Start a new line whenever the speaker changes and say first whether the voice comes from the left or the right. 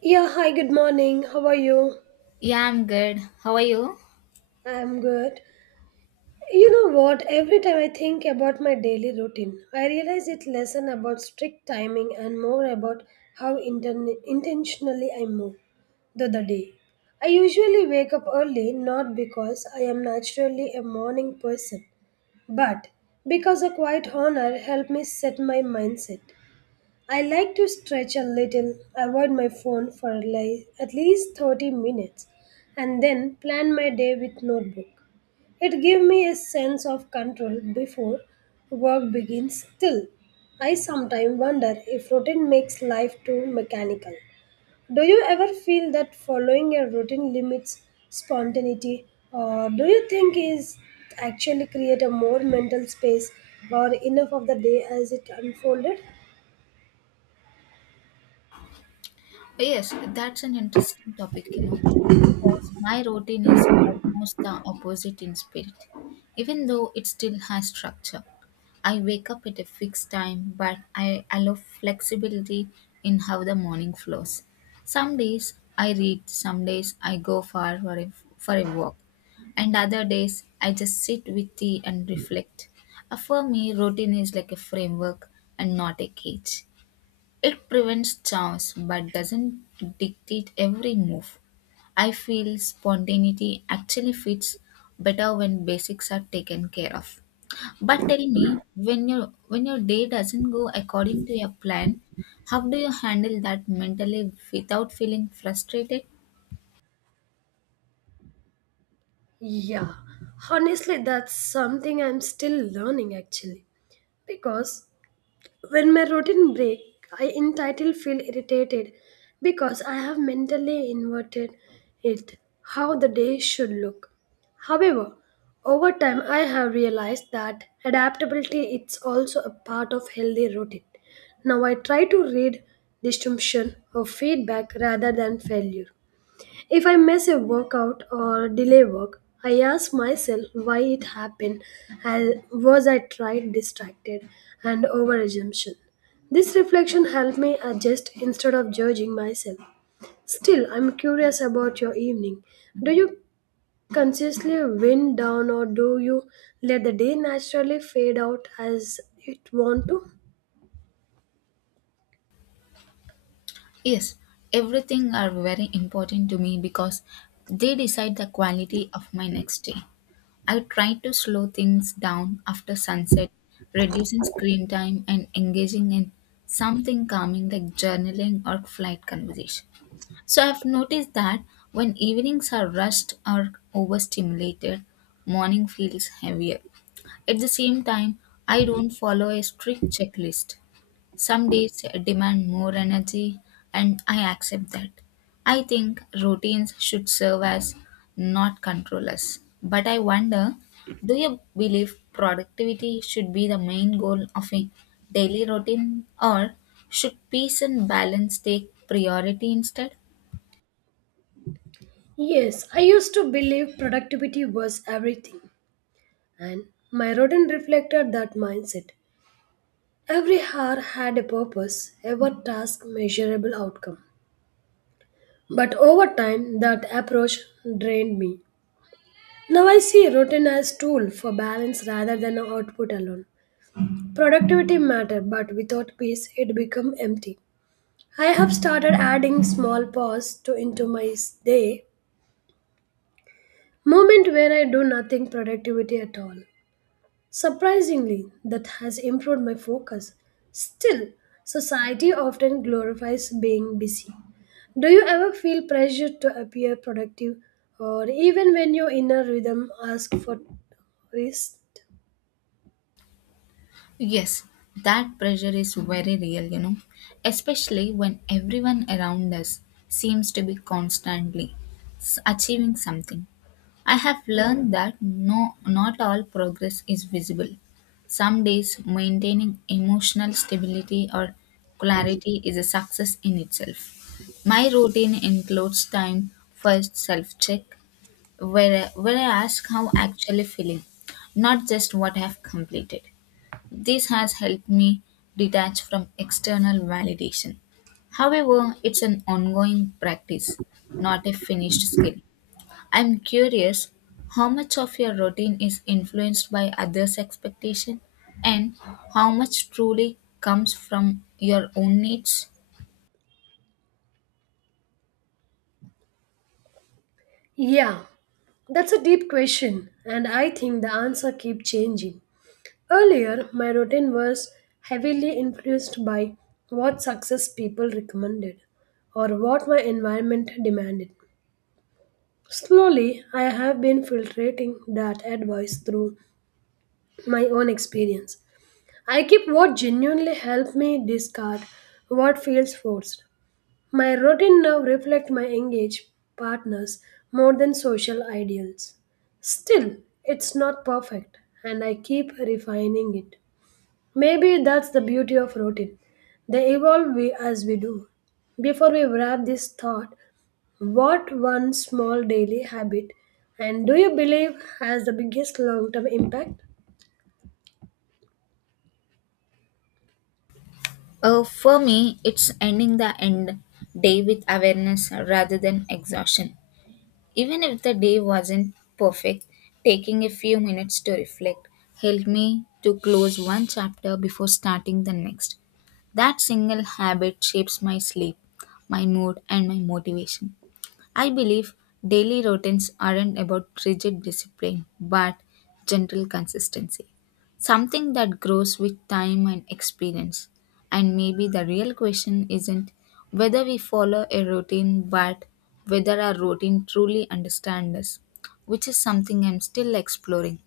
right: Yeah, hi, good morning. How are you?
left: Yeah, I'm good. How are you?
right: I'm good. You know what? Every time I think about my daily routine, I realize it's less about strict timing and more about how intentionally I move through the day. I usually wake up early not because I am naturally a morning person, but because a quiet honor helped me set my mindset. I like to stretch a little, avoid my phone for at least 30 minutes, and then plan my day with notebook. It gives me a sense of control before work begins. Still, I sometimes wonder if routine makes life too mechanical. Do you ever feel that following a routine limits spontaneity, or do you think is actually create a more mental space or enough of the day as it unfolded?
left: Oh, Yes, that's an interesting topic, because my routine is almost the opposite in spirit, even though it still has structure. I wake up at a fixed time, but I allow flexibility in how the morning flows. Some days I read, some days I go far for a walk, and other days I just sit with tea and reflect. For me, routine is like a framework and not a cage. It prevents chance but doesn't dictate every move. I feel spontaneity actually fits better when basics are taken care of. But tell me, when your day doesn't go according to your plan, how do you handle that mentally without feeling frustrated?
right: Yeah, honestly, that's something I'm still learning actually. Because when my routine break, I entitled feel irritated because I have mentally inverted it how the day should look. However, over time I have realized that adaptability is also a part of healthy routine. Now I try to read distinction or feedback rather than failure. If I miss a workout or delay work, I ask myself why it happened and was I tried distracted and over assumption. This reflection helped me adjust instead of judging myself. Still, I'm curious about your evening. Do you consciously wind down or do you let the day naturally fade out as it want to?
left: Yes, everything are very important to me because they decide the quality of my next day. I try to slow things down after sunset, reducing screen time and engaging in something calming like journaling or flight conversation. So I've noticed that when evenings are rushed or overstimulated, morning feels heavier. At the same time, I don't follow a strict checklist. Some days demand more energy, and I accept that. I think routines should serve as not control us. But I wonder, do you believe productivity should be the main goal of a daily routine, or should peace and balance take priority instead?
right: Yes, I used to believe productivity was everything, and my rodent reflected that mindset. Every hour had a purpose, every task measurable outcome. But over time, that approach drained me. Now I see routine as tool for balance rather than output alone. Productivity matter, but without peace, it become empty. I have started adding small pause to into my day, moment where I do nothing productivity at all. Surprisingly, that has improved my focus. Still, society often glorifies being busy. Do you ever feel pressured to appear productive or even when your inner rhythm asks for rest?
left: Yes, that pressure is very real, especially when everyone around us seems to be constantly achieving something. I have learned that no, not all progress is visible. Some days, maintaining emotional stability or clarity is a success in itself. My routine includes time for self check, where I ask how actually feeling, not just what I have completed. This has helped me detach from external validation. However, it's an ongoing practice, not a finished skill. I'm curious how much of your routine is influenced by others' expectation and how much truly comes from your own needs?
right: Yeah, that's a deep question and I think the answer keeps changing. Earlier, my routine was heavily influenced by what success people recommended or what my environment demanded. Slowly, I have been filtrating that advice through my own experience. I keep what genuinely helps me discard what feels forced. My routine now reflects my engaged partners more than social ideals. Still, it's not perfect, and I keep refining it. Maybe that's the beauty of routine. They evolve we, as we do. Before we wrap this thought, what one small daily habit and do you believe has the biggest long term impact?
left: For me, it's ending the end day with awareness rather than exhaustion. Even if the day wasn't perfect, taking a few minutes to reflect helped me to close one chapter before starting the next. That single habit shapes my sleep, my mood, and my motivation. I believe daily routines aren't about rigid discipline but gentle consistency, something that grows with time and experience. And maybe the real question isn't whether we follow a routine but whether our routine truly understands us, which is something I'm still exploring.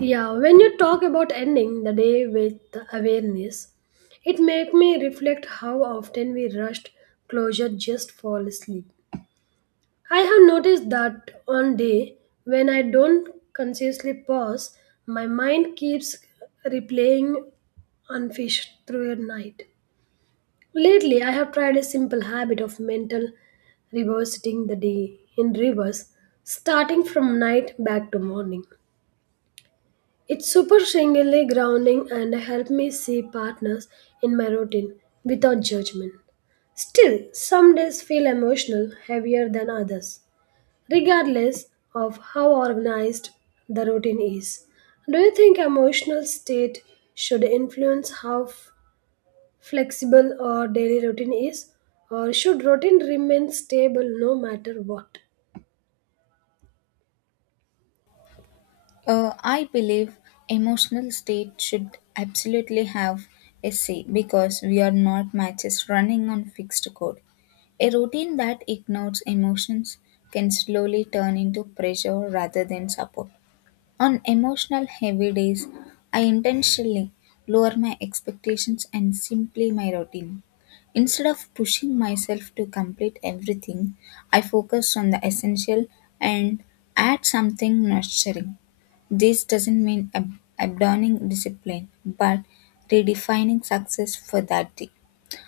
right: Yeah, when you talk about ending the day with awareness, it make me reflect how often we rushed closure just fall asleep. I have noticed that on day when I don't consciously pause, my mind keeps replaying unfish through a night. Lately, I have tried a simple habit of mental reversing the day in reverse, starting from night back to morning. It's superficially grounding and help me see partners in my routine without judgment. Still, some days feel emotional, heavier than others regardless of how organized the routine is. Do you think emotional state should influence how flexible our daily routine is, or should routine remain stable no matter what?
left: I believe emotional state should absolutely have a say because we are not matches running on fixed code. A routine that ignores emotions can slowly turn into pressure rather than support. On emotional heavy days, I intentionally lower my expectations and simply my routine. Instead of pushing myself to complete everything, I focus on the essential and add something nurturing. This doesn't mean abandoning discipline, but redefining success for that day.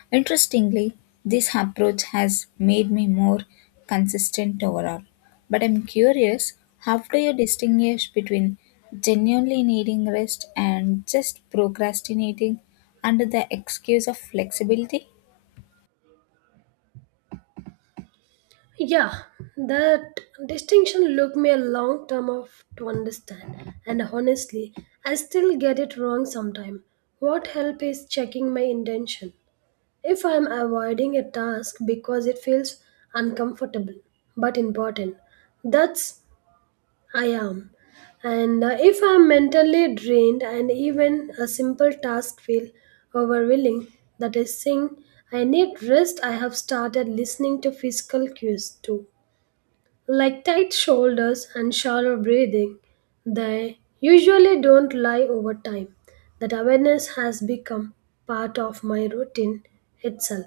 left: Interestingly, this approach has made me more consistent overall. But I'm curious, how do you distinguish between genuinely needing rest and just procrastinating under the excuse of flexibility?
right: Yeah, that distinction took me a long time of to understand, and honestly, I still get it wrong sometimes. What help is checking my intention if I am avoiding a task because it feels uncomfortable but important, that's I am. And If I am mentally drained and even a simple task feel overwhelming, that is saying I need rest. I have started listening to physical cues too like tight shoulders and shallow breathing, they usually don't lie over time. That awareness has become part of my routine itself.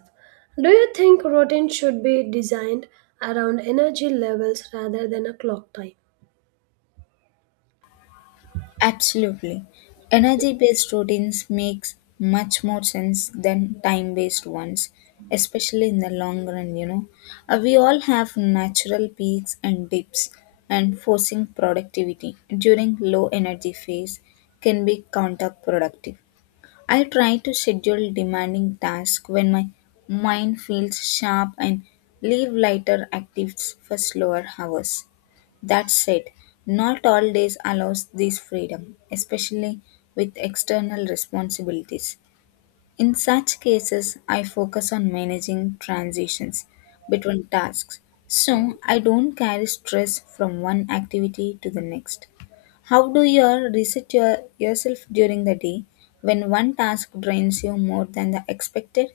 right: Do you think routine should be designed around energy levels rather than a clock time?
left: Absolutely. Energy-based routines makes much more sense than time-based ones, especially in the long run, you know. We all have natural peaks and dips, and forcing productivity during low energy phase can be counterproductive. I try to schedule demanding tasks when my mind feels sharp and leave lighter activities for slower hours. That said, not all days allows this freedom, especially with external responsibilities. In such cases, I focus on managing transitions between tasks, so I don't carry stress from one activity to the next. How do you reset yourself during the day when one task drains you more than the expected?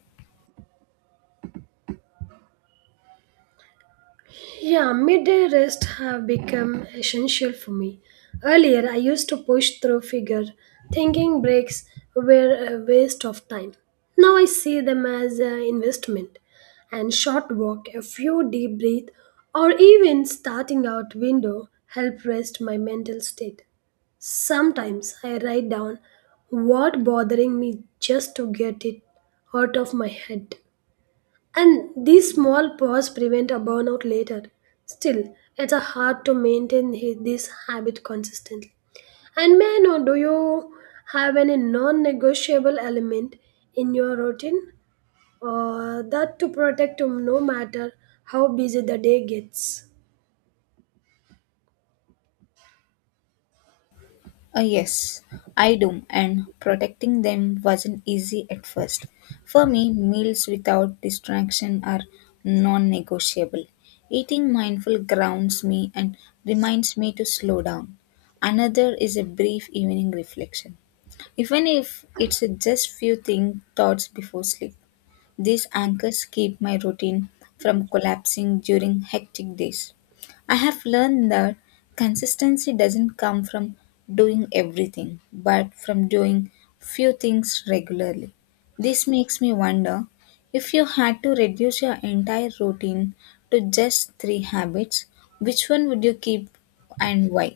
right: Yeah, midday rest have become essential for me. Earlier, I used to push through figure, thinking breaks were a waste of time. Now I see them as an investment. And short walk, a few deep breath, or even starting out window help rest my mental state. Sometimes I write down what bothering me just to get it out of my head. And these small pause prevent a burnout later. Still, it's a hard to maintain this habit consistently. And may I know, do you have any non-negotiable element in your routine? Or that to protect you no matter how busy the day gets?
left: Yes, I do, and protecting them wasn't easy at first. For me, meals without distraction are non negotiable. Eating mindful grounds me and reminds me to slow down. Another is a brief evening reflection, even if it's just few thing thoughts before sleep. These anchors keep my routine from collapsing during hectic days. I have learned that consistency doesn't come from doing everything, but from doing few things regularly. This makes me wonder, if you had to reduce your entire routine to just three habits, which one would you keep and why?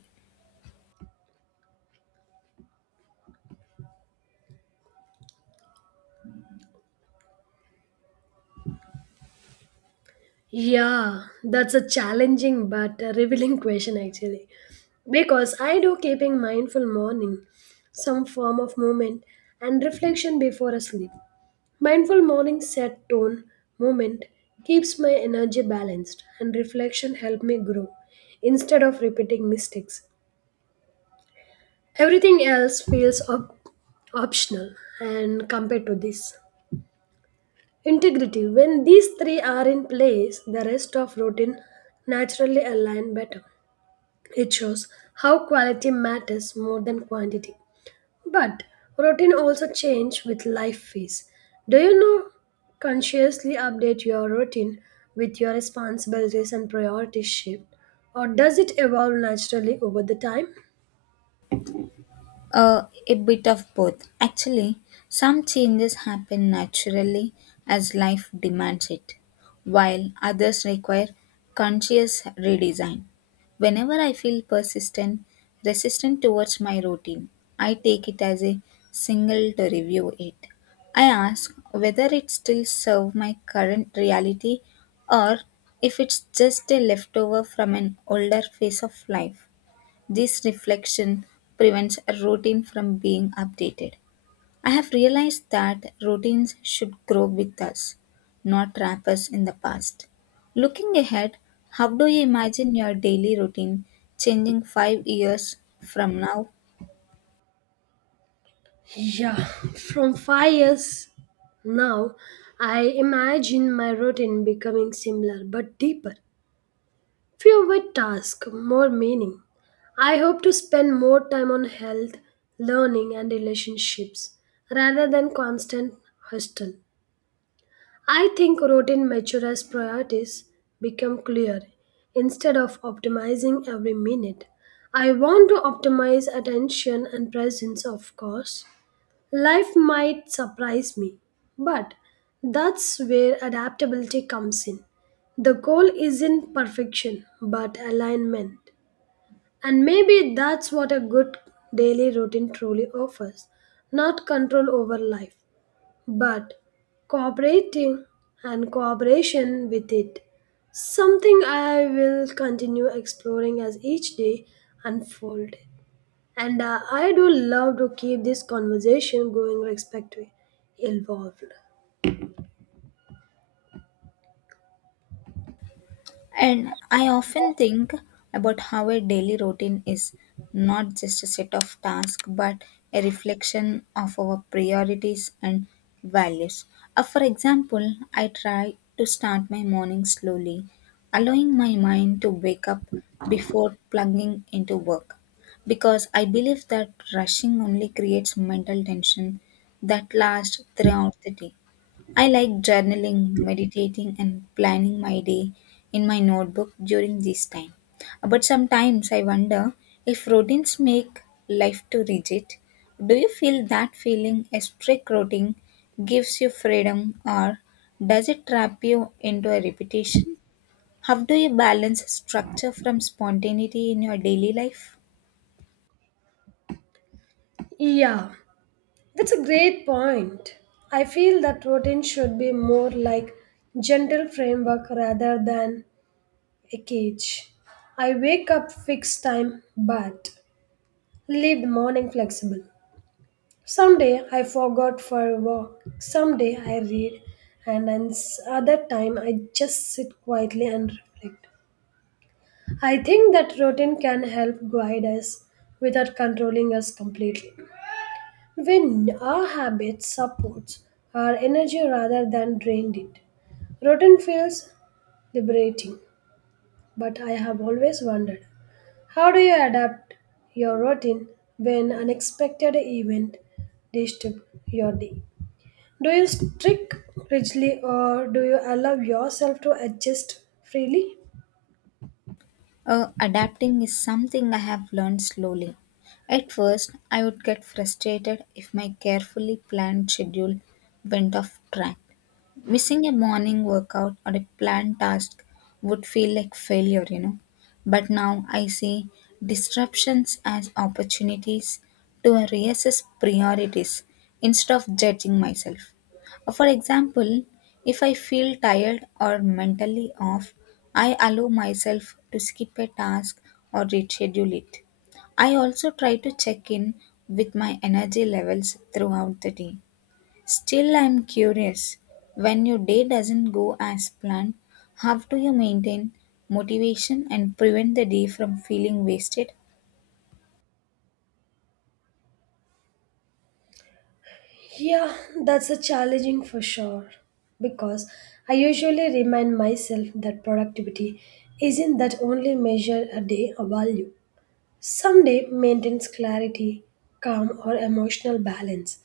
right: Yeah, that's a challenging but a revealing question actually. Because I do keeping mindful morning, some form of movement and reflection before a sleep. Mindful morning set tone movement keeps my energy balanced and reflection help me grow instead of repeating mistakes. Everything else feels optional and compared to this. Integrity. When these three are in place, the rest of routine naturally align better. It shows how quality matters more than quantity. But routine also change with life phase. Do you know consciously update your routine with your responsibilities and priorities shift or does it evolve naturally over the time?
left: A bit of both. Actually, some changes happen naturally as life demands it, while others require conscious redesign. Whenever I feel resistant towards my routine, I take it as a single to review it. I ask whether it still serves my current reality or if it's just a leftover from an older phase of life. This reflection prevents a routine from being updated. I have realized that routines should grow with us, not trap us in the past. Looking ahead, how do you imagine your daily routine changing 5 years from now?
right: Yeah, from 5 years now, I imagine my routine becoming similar but deeper. Fewer tasks, more meaning. I hope to spend more time on health, learning, and relationships rather than constant hustle. I think routine mature as priorities become clear instead of optimizing every minute. I want to optimize attention and presence, of course, life might surprise me, but that's where adaptability comes in. The goal isn't perfection, but alignment. And maybe that's what a good daily routine truly offers not control over life, but cooperating and cooperation with it. Something I will continue exploring as each day unfolds. And I do love to keep this conversation going respectfully involved.
left: And I often think about how a daily routine is not just a set of tasks but a reflection of our priorities and values. For example, I try to start my morning slowly, allowing my mind to wake up before plugging into work because I believe that rushing only creates mental tension that lasts throughout the day. I like journaling, meditating, and planning my day in my notebook during this time. But sometimes I wonder if routines make life too rigid. Do you feel that feeling a strict routine gives you freedom or does it trap you into a repetition? How do you balance structure from spontaneity in your daily life?
right: Yeah, that's a great point. I feel that routine should be more like gentle framework rather than a cage. I wake up fixed time but leave the morning flexible. Someday I forgot for a walk. Someday I read and then other time I just sit quietly and reflect. I think that routine can help guide us without controlling us completely. When our habit supports our energy rather than drained it. Routine feels liberating, but I have always wondered how do you adapt your routine when unexpected event disturb your day? Do you stick rigidly or do you allow yourself to adjust freely?
left: Adapting is something I have learned slowly. At first, I would get frustrated if my carefully planned schedule went off track. Missing a morning workout or a planned task would feel like failure, you know. But now I see disruptions as opportunities to reassess priorities instead of judging myself. For example, if I feel tired or mentally off, I allow myself to skip a task or reschedule it. I also try to check in with my energy levels throughout the day. Still, I'm curious. When your day doesn't go as planned, how do you maintain motivation and prevent the day from feeling wasted?
right: Yeah, that's a challenging for sure. Because I usually remind myself that productivity isn't that only measure a day or value. Someday maintains clarity, calm or emotional balance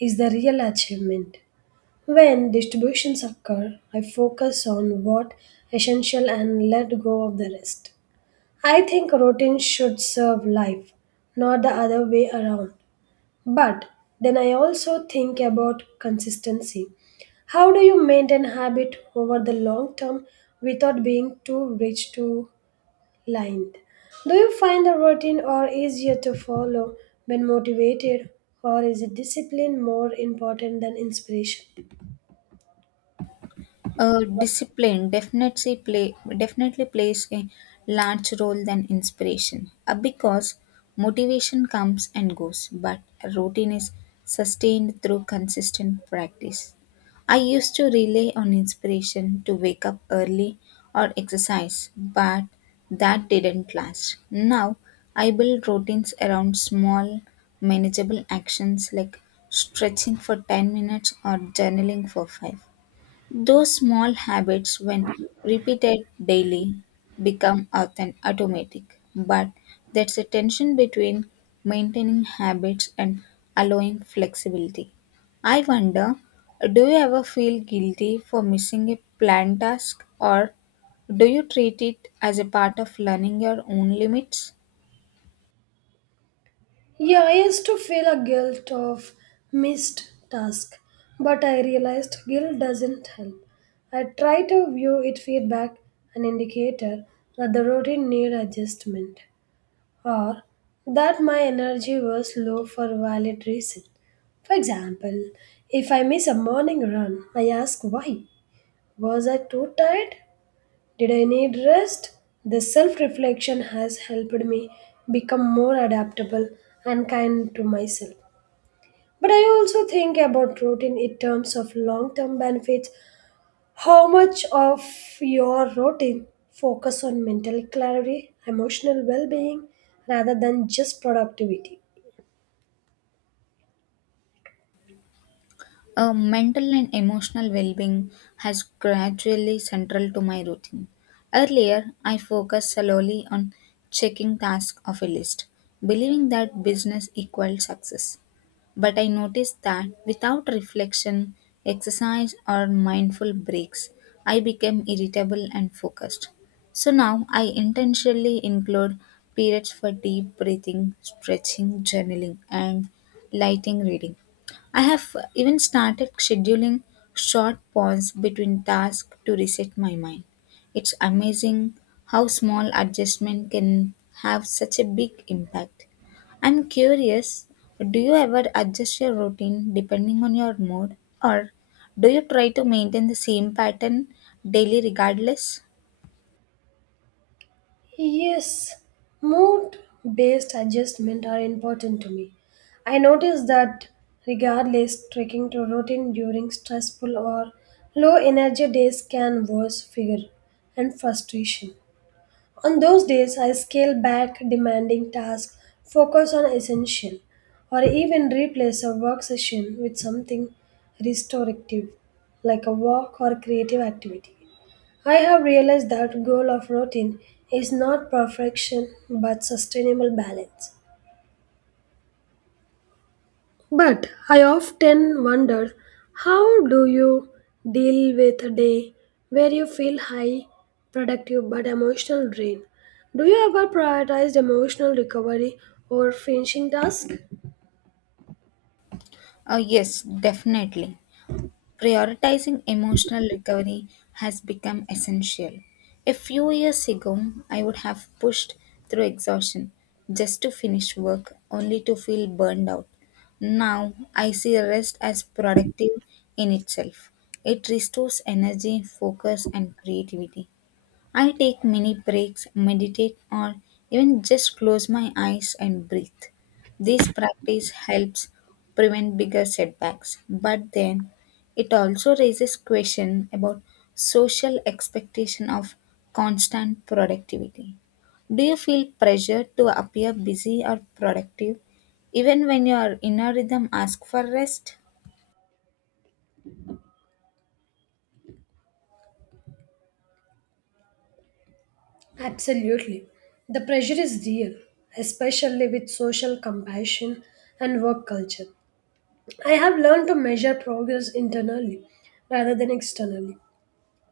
right: is the real achievement. When distributions occur, I focus on what essential and let go of the rest. I think routine should serve life, not the other way around. But then I also think about consistency. How do you maintain habit over the long term without being too rich to lined? Do you find the routine or easier to follow when motivated or is discipline more important than inspiration?
left: Discipline definitely plays a large role than inspiration because motivation comes and goes, but a routine is sustained through consistent practice. I used to rely on inspiration to wake up early or exercise, but that didn't last. Now I build routines around small, manageable actions like stretching for 10 minutes or journaling for 5. Those small habits, when repeated daily, become often automatic. But that's a tension between maintaining habits and allowing flexibility. I wonder, do you ever feel guilty for missing a planned task, or do you treat it as a part of learning your own limits?
right: Yeah, I used to feel a guilt of missed task, but I realized guilt doesn't help. I try to view it feedback, an indicator that the routine need adjustment, or that my energy was low for valid reason. For example, if I miss a morning run, I ask why. Was I too tired? Did I need rest? This self reflection has helped me become more adaptable and kind to myself. But I also think about routine in terms of long term benefits. How much of your routine focus on mental clarity, emotional well being, rather than just productivity?
left: Mental and emotional well being has gradually central to my routine. Earlier, I focused solely on checking tasks of a list, believing that business equaled success. But I noticed that without reflection, exercise, or mindful breaks, I became irritable and focused. So now I intentionally include periods for deep breathing, stretching, journaling, and lighting reading. I have even started scheduling short pause between tasks to reset my mind. It's amazing how small adjustment can have such a big impact. I'm curious, do you ever adjust your routine depending on your mood, or do you try to maintain the same pattern daily regardless?
right: Yes, mood based adjustment are important to me. I notice that regardless sticking to routine during stressful or low energy days can worse fear and frustration. On those days I scale back demanding tasks, focus on essential, or even replace a work session with something restorative like a walk or creative activity. I have realized that goal of routine is not perfection but sustainable balance. But I often wonder how do you deal with a day where you feel high, productive but emotional drain? Do you ever prioritize emotional recovery over finishing tasks?
left: Yes, definitely. Prioritizing emotional recovery has become essential. A few years ago, I would have pushed through exhaustion just to finish work, only to feel burned out. Now, I see rest as productive in itself. It restores energy, focus, and creativity. I take many breaks, meditate, or even just close my eyes and breathe. This practice helps prevent bigger setbacks, but then it also raises question about social expectation of constant productivity. Do you feel pressured to appear busy or productive even when your inner rhythm asks for rest?
right: Absolutely. The pressure is real, especially with social compassion and work culture. I have learned to measure progress internally rather than externally.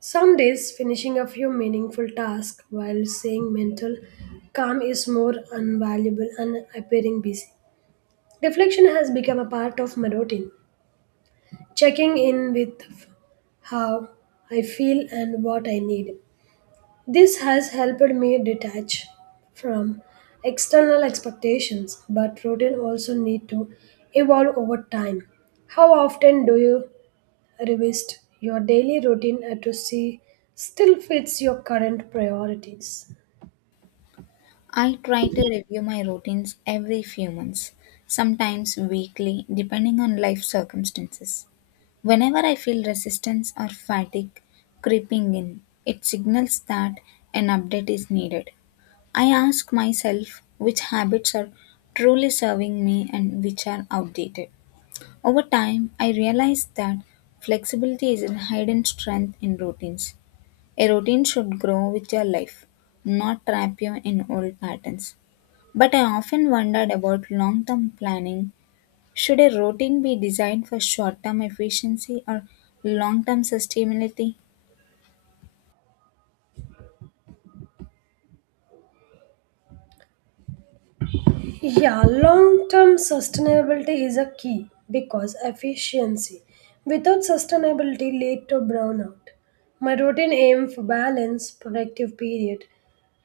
right: Some days, finishing a few meaningful tasks while saying mental calm is more invaluable and appearing busy. Reflection has become a part of my routine, checking in with how I feel and what I need. This has helped me detach from external expectations, but routine also need to evolve over time. How often do you revised your daily routine to see still fits your current priorities.
left: I try to review my routines every few months, sometimes weekly, depending on life circumstances. Whenever I feel resistance or fatigue creeping in, it signals that an update is needed. I ask myself which habits are truly serving me and which are outdated. Over time, I realized that flexibility is a hidden strength in routines. A routine should grow with your life, not trap you in old patterns. But I often wondered about long term planning. Should a routine be designed for short term efficiency or long term sustainability?
right: Yeah, long term sustainability is a key because efficiency without sustainability lead to burnout. My routine aim for balance, productive period,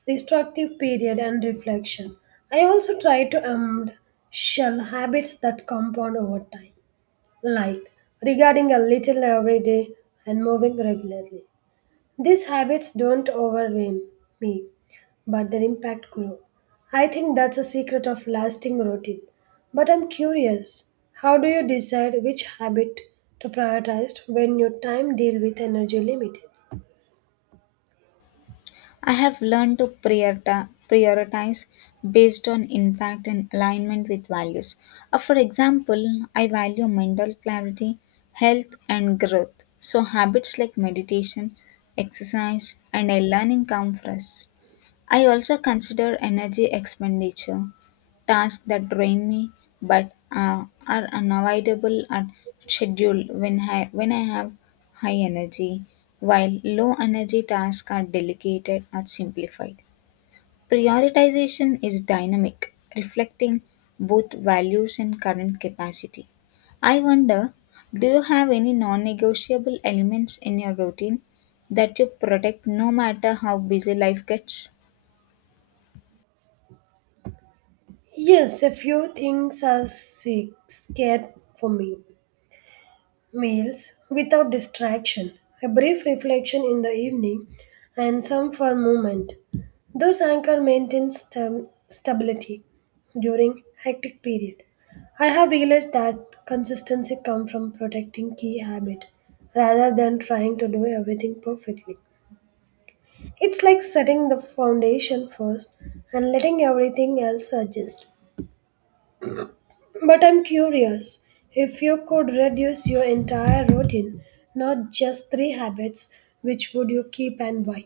right: restorative period and reflection. I also try to amend shell habits that compound over time, like regarding a little every day and moving regularly. These habits don't overwhelm me, but their impact grow. I think that's a secret of lasting routine. But I'm curious, how do you decide which habit to prioritize when your time deal with energy limited?
left: I have learned to prioritize based on impact and alignment with values. For example, I value mental clarity, health, and growth. So, habits like meditation, exercise, and a learning come first. I also consider energy expenditure, tasks that drain me but are unavoidable at schedule when I have high energy, while low energy tasks are delegated or simplified. Prioritization is dynamic, reflecting both values and current capacity. I wonder, do you have any non negotiable elements in your routine that you protect no matter how busy life gets?
right: Yes, a few things are sick, scared for me. Meals without distraction, a brief reflection in the evening, and some for movement. Those anchor maintain stability during hectic period. I have realized that consistency comes from protecting key habit rather than trying to do everything perfectly. It's like setting the foundation first and letting everything else adjust. But I'm curious if you could reduce your entire routine, not just three habits, which would you keep and why?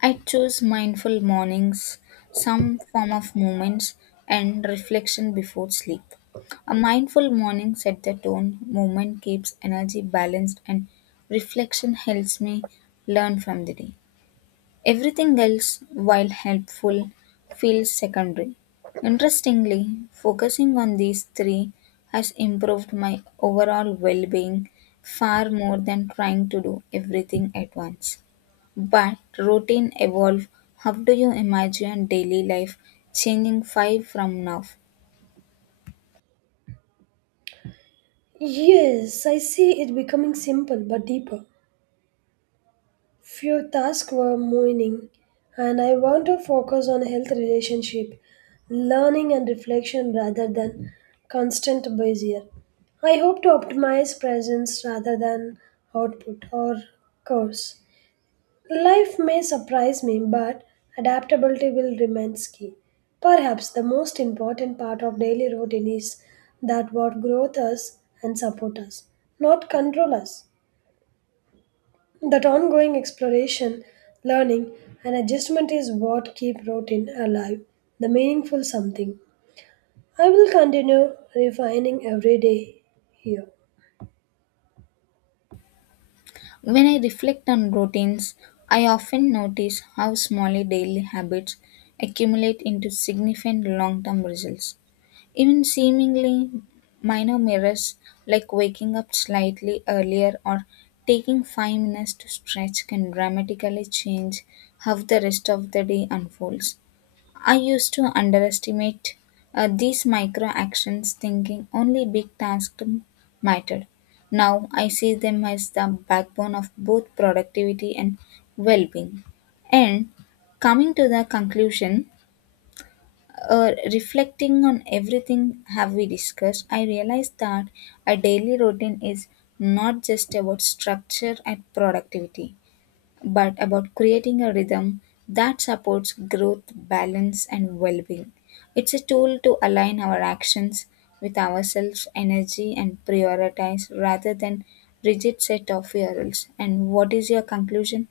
left: I choose mindful mornings, some form of movements, and reflection before sleep. A mindful morning set the tone, movement keeps energy balanced, and reflection helps me learn from the day. Everything else, while helpful, feels secondary. Interestingly, focusing on these three has improved my overall well being far more than trying to do everything at once. But routine evolve. How do you imagine daily life changing five from now?
right: Yes, I see it becoming simple but deeper. Few tasks were moaning, and I want to focus on health relationship, learning and reflection rather than constant busier. I hope to optimize presence rather than output or course. Life may surprise me, but adaptability will remain key. Perhaps the most important part of daily routine is that what growth us and support us, not control us. That ongoing exploration, learning, and adjustment is what keep routine alive, the meaningful something. I will continue refining every day here.
left: When I reflect on routines, I often notice how small daily habits accumulate into significant long term results. Even seemingly minor mirrors, like waking up slightly earlier or taking 5 minutes to stretch, can dramatically change how the rest of the day unfolds. I used to underestimate these micro actions, thinking only big tasks mattered. Now I see them as the backbone of both productivity and well being. And coming to the conclusion, reflecting on everything have we discussed, I realized that a daily routine is not just about structure and productivity, but about creating a rhythm that supports growth, balance, and well-being. It's a tool to align our actions with ourselves, energy, and prioritize rather than rigid set of rules. And what is your conclusion?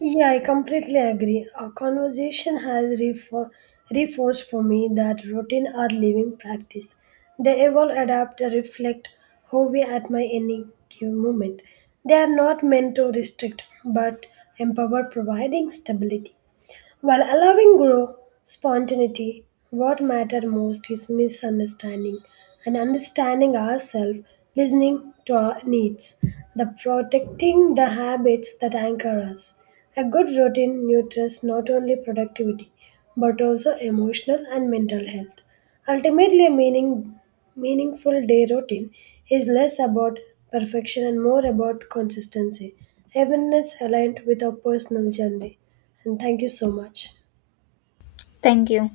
right: Yeah, I completely agree. Our conversation has reinforced for me that routine are living practice. They evolve, adapt, and reflect how we at my any given moment. They are not meant to restrict, but empower, providing stability. While allowing growth, spontaneity, what matters most is misunderstanding and understanding ourselves, listening to our needs, the protecting the habits that anchor us. A good routine nurtures not only productivity but also emotional and mental health. Ultimately, a meaningful day routine is less about perfection and more about consistency. Heaven is aligned with our personal journey. And thank you so much.
left: Thank you.